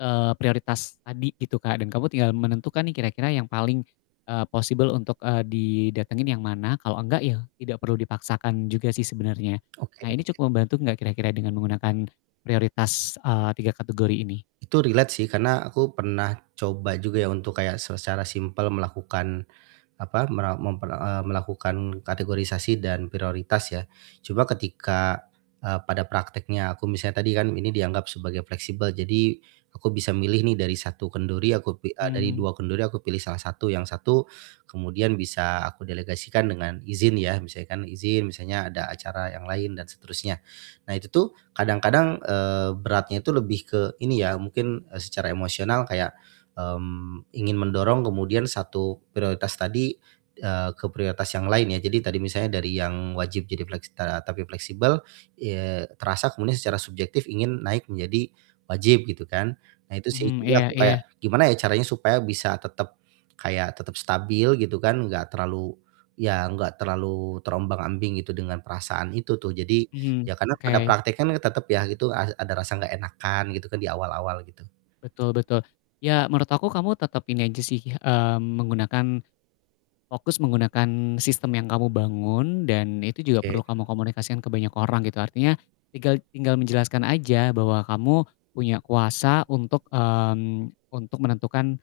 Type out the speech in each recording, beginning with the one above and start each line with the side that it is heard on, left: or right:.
left: Eee, prioritas tadi gitu Kak, dan kamu tinggal menentukan nih kira-kira yang paling, eee, possible, untuk, eee, didatengin yang mana, kalau enggak ya, tidak perlu dipaksakan juga sih sebenernya.
right: Oke
left: Nah, ini
right: oke.
left: cukup membantu gak kira-kira dengan menggunakan prioritas, eee, 3 kategori ini?
right: Itu relate sih, karena aku pernah coba juga ya, untuk kayak se secara simple melakukan, apa, mera memper eee, melakukan kategorisasi dan prioritas ya. Cuma ketika, eee, pada prakteknya aku misalnya tadi kan ini dianggap sebagai fleksibel, jadi aku bisa milih nih dari satu kendori, aku pi eee, dari
left: Hmm.
right: dua kendori aku pilih salah satu yang satu kemudian bisa aku delegasikan dengan izin ya, misalkan izin, misalnya ada acara yang lain dan seterusnya. Nah itu tuh, kadang-kadang, eee, beratnya itu lebih ke, ini ya, mungkin, e secara emosional kayak, mmm, ingin mendorong kemudian satu prioritas tadi, eee, ke prioritas yang lain ya. Jadi tadi misalnya dari yang wajib jadi flek setara tapi fleksibel, eee, terasa kemudian secara subjektif ingin naik menjadi wajib, gitu kan. Nah, itu sih,
left: Mhm,
right: jadi
left: iya
right: aku kayak
left: iya.
right: gimana ya caranya supaya bisa tetep kayak tetep stabil, gitu kan, enggak terlalu ya enggak terlalu terombang-ambing gitu, dengan perasaan itu tuh. Jadi,
left: Mhm.
right: ya karena pada
left: Oke.
right: praktekan tetep ya gitu, a ada rasa enggak enakan gitu kan, di awal-awal, gitu.
left: Betul betul. Ya, Menurut aku, kamu tetep ini aja sih, mmm, menggunakan fokus menggunakan sistem yang kamu bangun dan itu juga
right: Oke.
left: perlu kamu komunikasikan ke banyak orang, gitu. Artinya, tinggal tinggal menjelaskan aja bahwa kamu punya kuasa untuk, mmm, untuk menentukan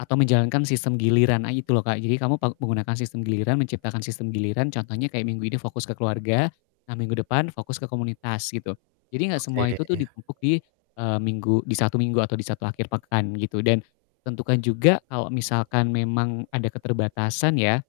left: atau menjalankan sistem giliran, nah itu loh Kak. Jadi kamu pa menggunakan sistem giliran, menciptakan sistem giliran contohnya kayak minggu ini fokus ke keluarga, nah, minggu depan fokus ke komunitas, gitu. Jadi, gak semua itu tuh
right: Oke.
left: ditumpuk di, eee, minggu di satu minggu atau di satu akhir pekan gitu, dan tentukan juga kalau misalkan memang ada keterbatasan ya.